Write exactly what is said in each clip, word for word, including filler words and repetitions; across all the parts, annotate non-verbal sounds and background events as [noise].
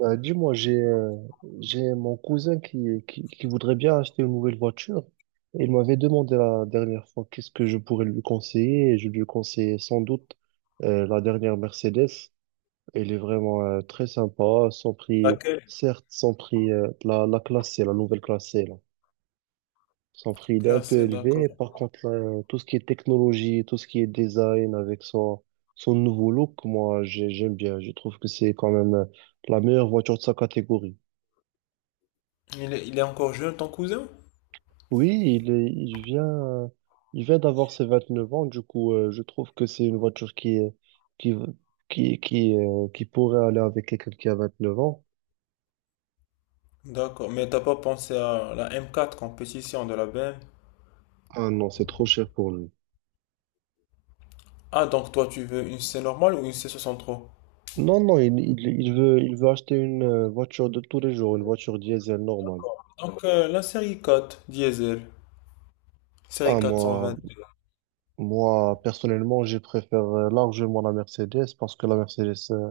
Euh, dis-moi, j'ai euh, j'ai mon cousin qui, qui, qui voudrait bien acheter une nouvelle voiture. Et il m'avait demandé la dernière fois qu'est-ce que je pourrais lui conseiller. Et je lui conseillais sans doute euh, la dernière Mercedes. Elle est vraiment euh, très sympa. Son prix, Laquelle? certes, son prix, euh, la, la classe C, la nouvelle classe C, là. Son prix, il est un peu Classé, d'accord. élevé. Par contre, là, tout ce qui est technologie, tout ce qui est design avec son, son nouveau look, moi, j'ai- j'aime bien. Je trouve que c'est quand même euh, la meilleure voiture de sa catégorie. Il est, il est encore jeune, ton cousin? Oui, il est- il vient, il vient d'avoir ses vingt-neuf ans, du coup, euh, je trouve que c'est une voiture qui, est- qui, qui, qui, euh, qui pourrait aller avec quelqu'un qui a vingt-neuf ans. D'accord, mais t'as pas pensé à la M quatre compétition de la B M? Ah non, c'est trop cher pour lui. Ah, donc toi tu veux une C normale ou une C soixante-trois? Non, non, il, il, il veut, il veut acheter une euh, voiture de tous les jours, une voiture diesel normale. Donc euh, la série quatre diesel, série Ah, moi, quatre cent vingt. moi, personnellement, je préfère euh, largement la Mercedes parce que la Mercedes, euh,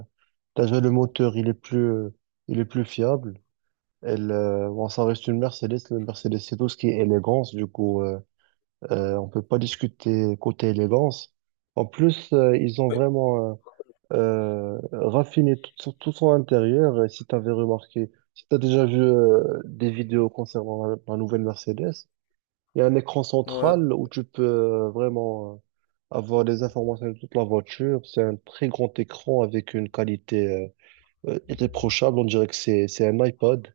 déjà le moteur, il est plus, euh, il est plus fiable. Elle, euh, bon, ça reste une Mercedes. Le Mercedes, c'est tout ce qui est élégance. Du coup, euh, euh, on peut pas discuter côté élégance. En plus, euh, ils ont Ouais, vraiment euh, euh, raffiné tout, son tout son intérieur. Et si tu avais remarqué, si tu as déjà vu euh, des vidéos concernant la, la nouvelle Mercedes, il y a un écran ouais, central où tu peux euh, vraiment euh, avoir des informations de toute la voiture. C'est un très grand écran avec une qualité euh, euh, irréprochable. On dirait que c'est c'est un iPod.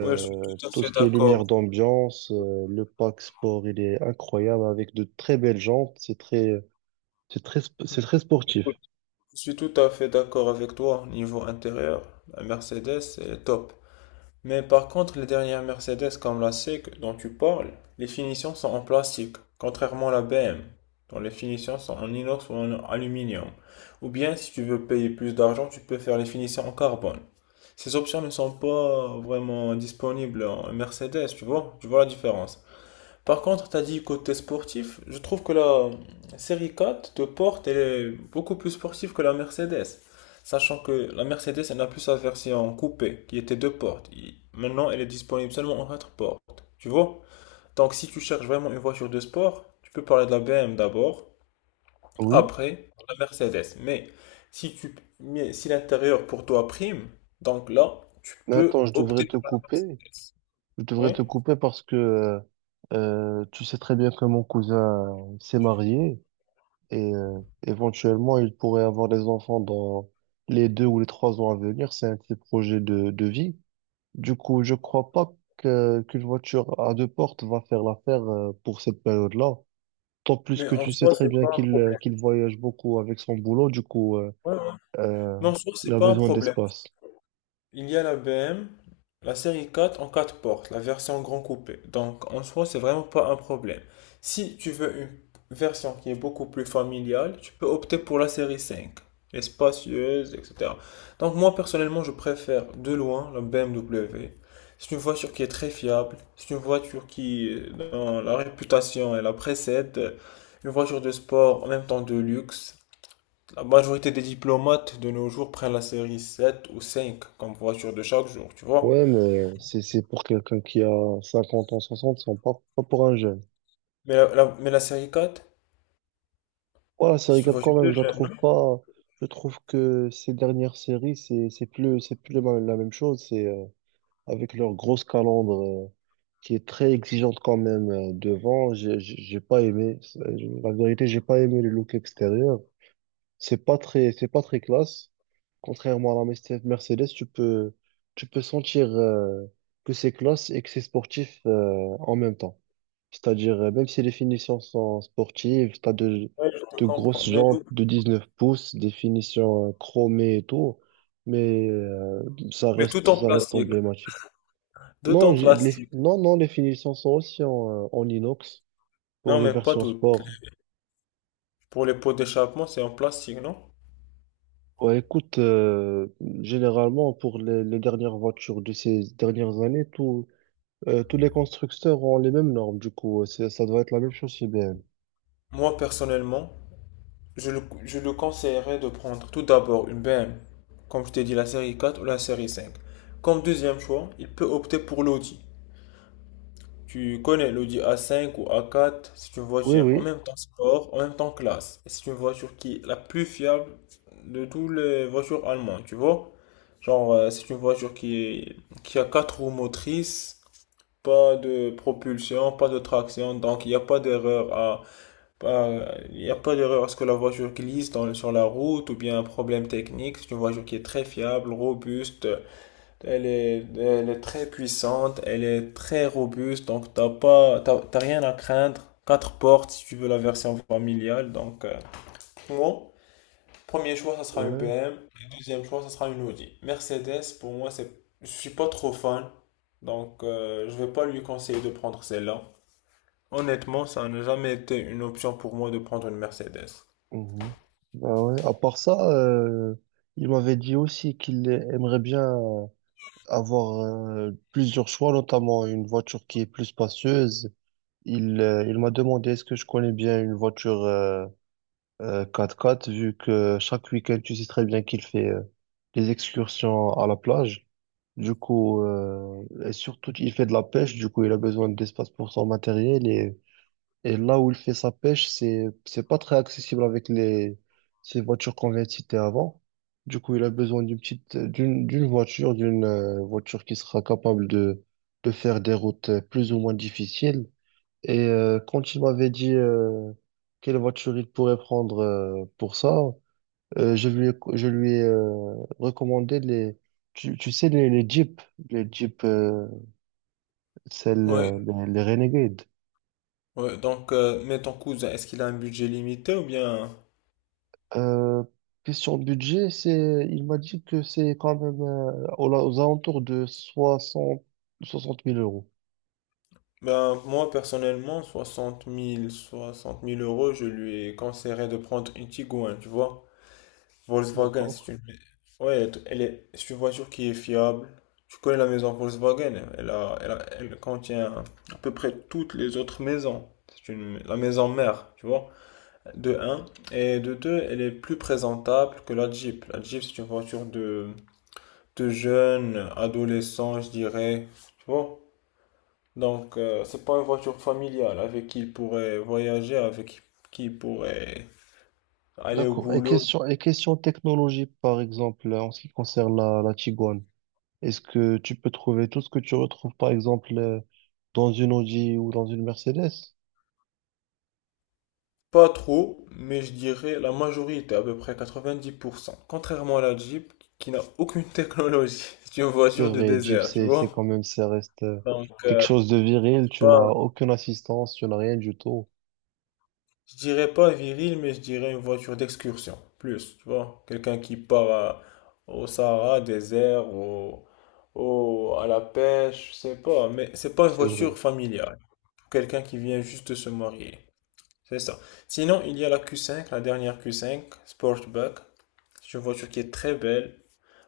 ouais, je suis tout à tout fait ce qui est d'accord. lumière d'ambiance, euh, le pack sport, il est incroyable avec de très belles jantes. C'est très, c'est très, sp- c'est très sportif. Écoute, je suis tout à fait d'accord avec toi. Niveau intérieur, la Mercedes est top. Mais par contre, les dernières Mercedes comme la S E C, dont tu parles, les finitions sont en plastique, contrairement à la B M, dont les finitions sont en inox ou en aluminium. Ou bien, si tu veux payer plus d'argent, tu peux faire les finitions en carbone. Ces options ne sont pas vraiment disponibles en Mercedes, tu vois? Tu vois la différence? Par contre, tu as dit côté sportif, je trouve que la série quatre de Porte elle est beaucoup plus sportive que la Mercedes. Sachant que la Mercedes, elle n'a plus sa version coupée, qui était deux portes. Il- Maintenant, elle est disponible seulement en quatre portes. Tu vois? Donc, si tu cherches vraiment une voiture de sport, tu peux parler de la B M W d'abord, Oui. après la Mercedes. Mais si tu, mais si l'intérieur pour toi prime, donc là, tu Mais attends, peux je devrais opter te pour la couper. Mercedes. Je devrais Oui? te couper parce que euh, euh, tu sais très bien que mon cousin s'est marié et euh, éventuellement il pourrait avoir des enfants dans les deux ou les trois ans à venir. C'est un petit projet de, de vie. Du coup, je crois pas que, qu'une voiture à deux portes va faire l'affaire euh, pour cette période-là. Tant plus Mais que en tu sais soi, très c'est bien pas un qu'il euh, problème. qu'il voyage beaucoup avec son boulot, du coup, euh, Ouais, ouais. euh, Mais en soi, il c'est a pas un besoin problème. d'espace. Il y a la B M, la série quatre en quatre portes, la version grand coupé. Donc en soi, c'est vraiment pas un problème. Si tu veux une version qui est beaucoup plus familiale, tu peux opter pour la série cinq, espacieuse, et cetera. Donc moi personnellement, je préfère de loin la B M W. C'est une voiture qui est très fiable, c'est une voiture qui, euh, dans la réputation, elle la précède. Une voiture de sport, en même temps de luxe. La majorité des diplomates de nos jours prennent la série sept ou cinq comme voiture de chaque jour, tu vois. Ouais, mais c'est c'est pour quelqu'un qui a cinquante ans, soixante, c'est pas, pas pour un jeune. Mais la, la- mais la série quatre, Voilà, série c'est une quatre quand voiture même, de je la jeune, trouve non? pas. Je trouve que ces dernières séries, c'est c'est plus c'est plus la la même chose. C'est euh, avec leur grosse calandre euh, qui est très exigeante quand même euh, devant. J'ai j'ai j'ai pas aimé. c'est- La vérité, j'ai pas aimé le look extérieur. C'est pas très c'est pas très classe. Contrairement à la Merce- Mercedes, tu peux, tu peux sentir euh, que c'est classe et que c'est sportif euh, en même temps. C'est-à-dire, euh, même si les finitions sont sportives, tu as de, Ouais, je te de comprends. grosses Mais, nous- jantes de dix-neuf pouces, des finitions euh, chromées et tout, mais euh, ça mais tout reste, en ça reste plastique. emblématique. Tout en Non, j'ai- les, plastique. non, non, les finitions sont aussi en, euh, en inox pour Non, les mais pas versions tout. sport. Pour les pots d'échappement, c'est en plastique, non? Ouais, écoute, euh, généralement, pour les, les dernières voitures de ces dernières années, tout Euh, tous les constructeurs ont les mêmes normes, du coup, euh, c'est- ça doit être la même chose chez I B M. Moi, personnellement, je le, je le conseillerais de prendre tout d'abord une B M, comme je t'ai dit, la série quatre ou la série cinq. Comme deuxième choix, il peut opter pour l'Audi. Tu connais l'Audi A cinq ou A quatre, c'est une Oui, voiture en oui, même temps sport, en même temps classe. Et c'est une voiture qui est la plus fiable de toutes les voitures allemandes, tu vois? Genre, euh, c'est une voiture qui est- qui a quatre roues motrices, pas de propulsion, pas de traction, donc il n'y a pas d'erreur à, pas- il n'y a pas d'erreur à ce que la voiture glisse dans- sur la route ou bien un problème technique. C'est une voiture qui est très fiable, robuste, elle est, elle est très puissante, elle est très robuste, donc t'as pas, t'as, t'as rien à craindre. Quatre portes si tu veux la version familiale, donc euh, pour moi, premier choix ça sera une ouais. B M, et deuxième choix ça sera une Audi. Mercedes pour moi c'est, je suis pas trop fan, donc euh, je vais pas lui conseiller de prendre celle-là. Honnêtement, ça n'a jamais été une option pour moi de prendre une Mercedes. Mhm. Bah ouais. À part ça, euh, il m'avait dit aussi qu'il aimerait bien avoir euh, plusieurs choix, notamment une voiture qui est plus spacieuse. Il, euh, il m'a demandé est-ce que je connais bien une voiture euh, euh, quatre quatre, vu que chaque week-end, tu sais très bien qu'il fait euh, des excursions à la plage. Du coup, euh, et surtout, il fait de la pêche, du coup, il a besoin d'espace pour son matériel. Et, et là où il fait sa pêche, c'est, c'est pas très accessible avec les, ces voitures qu'on vient de citer avant. Du coup, il a besoin d'une petite, d'une, d'une voiture, d'une euh, voiture qui sera capable de, de faire des routes euh, plus ou moins difficiles. Et euh, quand il m'avait dit euh, quelle voiture il pourrait prendre euh, pour ça, euh, je lui ai, je lui ai euh, recommandé les, tu, tu sais, les, les Jeeps, les Jeeps, euh, celles, euh, Ouais, les, les Renegades. ouais, donc euh, mais ton cousin, est-ce qu'il a un budget limité ou bien. Euh, question budget, c'est, il m'a dit que c'est quand même euh, aux, aux alentours de soixante soixante mille euros. Ben, moi, personnellement, soixante mille soixante mille euros, je lui conseillerais de prendre une Tiguan, tu vois. Volkswagen, D'accord. c'est une. Ouais, elle est... c'est une voiture qui est fiable. Tu connais la maison Volkswagen, elle a... Elle a- elle contient à peu près toutes les autres maisons. C'est une... la maison mère, tu vois. De un. Et de deux, elle est plus présentable que la Jeep. La Jeep, c'est une voiture de, de jeunes, adolescents, je dirais. Tu vois. Donc, euh, c'est pas une voiture familiale avec qui il pourrait voyager, avec qui il pourrait aller au D'accord. Et boulot. question, et question technologie, par exemple, en ce qui concerne la, la Tiguan, est-ce que tu peux trouver tout ce que tu retrouves, par exemple, euh, dans une Audi ou dans une Mercedes? Pas trop, mais je dirais la majorité, à peu près quatre-vingt-dix pour cent. Contrairement à la Jeep, qui n'a aucune technologie. [laughs] C'est une C'est voiture de vrai, Jeep, désert, tu c'est, c'est vois? quand même, ça reste euh, Donc, quelque euh, chose de viril. Tu n'as pas, aucune assistance, tu n'as rien du tout. je dirais pas viril, mais je dirais une voiture d'excursion. Plus, tu vois? Quelqu'un qui part à- au Sahara, désert, au, au- à la pêche, je sais pas. Mais c'est pas une C'est vrai. voiture familiale, quelqu'un qui vient juste de se marier. C'est ça. Sinon, il y a la Q cinq, la dernière Q cinq, Sportback. C'est une voiture qui est très belle,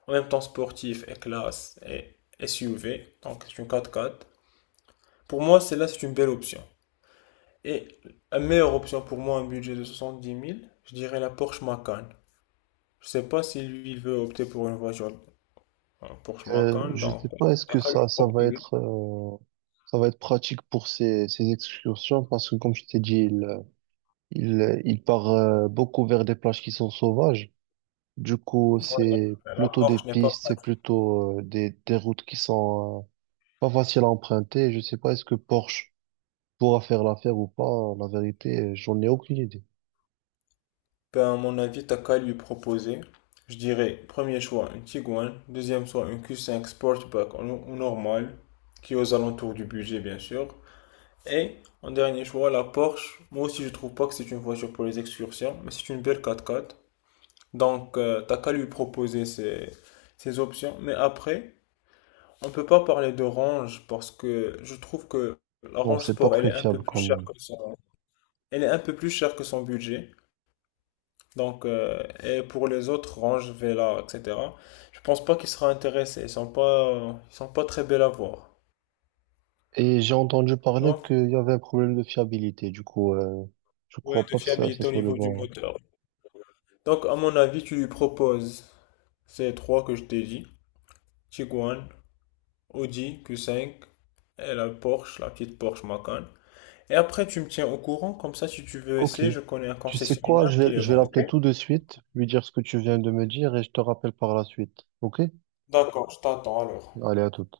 en même temps sportive et classe et S U V, donc c'est une quatre quatre. Pour moi, celle-là, c'est une belle option. Et la meilleure option pour moi, un budget de soixante-dix mille, je dirais la Porsche Macan. Je sais pas si lui, il veut opter pour une voiture euh, Porsche Euh, Macan, je sais donc. euh, pas, est-ce que ça, ça va être, euh, ça va être pratique pour ces, ces excursions parce que, comme je t'ai dit, il, il, il part euh, beaucoup vers des plages qui sont sauvages. Du coup, Ouais, c'est euh, la plutôt des Porsche n'est pas. pistes, c'est plutôt euh, des, des routes qui sont euh, pas faciles à emprunter. Je sais pas, est-ce que Porsche pourra faire l'affaire ou pas. La vérité, j'en ai aucune idée. Ben, à mon avis, t'as qu'à lui proposer. Je dirais, premier choix, une Tiguan. Deuxième choix, une Q cinq Sportback en en normal, qui est aux alentours du budget, bien sûr. Et, en dernier choix, la Porsche. Moi aussi, je trouve pas que c'est une voiture pour les excursions, mais c'est une belle quatre quatre. Donc, euh, t'as qu'à lui proposer ces, ces options. Mais après, on peut pas parler de range parce que je trouve que la Non, range c'est pas sport, elle très est un peu fiable plus quand chère même. que son, elle est un peu plus chère que son budget. Donc, euh, et pour les autres, Range, Vela, et cetera, je pense pas qu'ils seront intéressés. Ils sont pas, ils sont pas très belles à voir. Et j'ai entendu Tu parler vois? qu'il y avait un problème de fiabilité. Du coup, euh, je Ouais, crois de pas que ça, ça fiabilité au soit le niveau du bon. moteur. Donc, à mon avis, tu lui proposes ces trois que je t'ai dit. Tiguan, Audi Q cinq et la Porsche, la petite Porsche Macan. Et après, tu me tiens au courant, comme ça, si tu veux Ok. essayer, je connais un Tu sais quoi? concessionnaire Je qui vais, les je vais vend, ok? l'appeler tout de suite, lui dire ce que tu viens de me dire et je te rappelle par la suite. Ok? D'accord, je t'attends alors. Allez, à toute.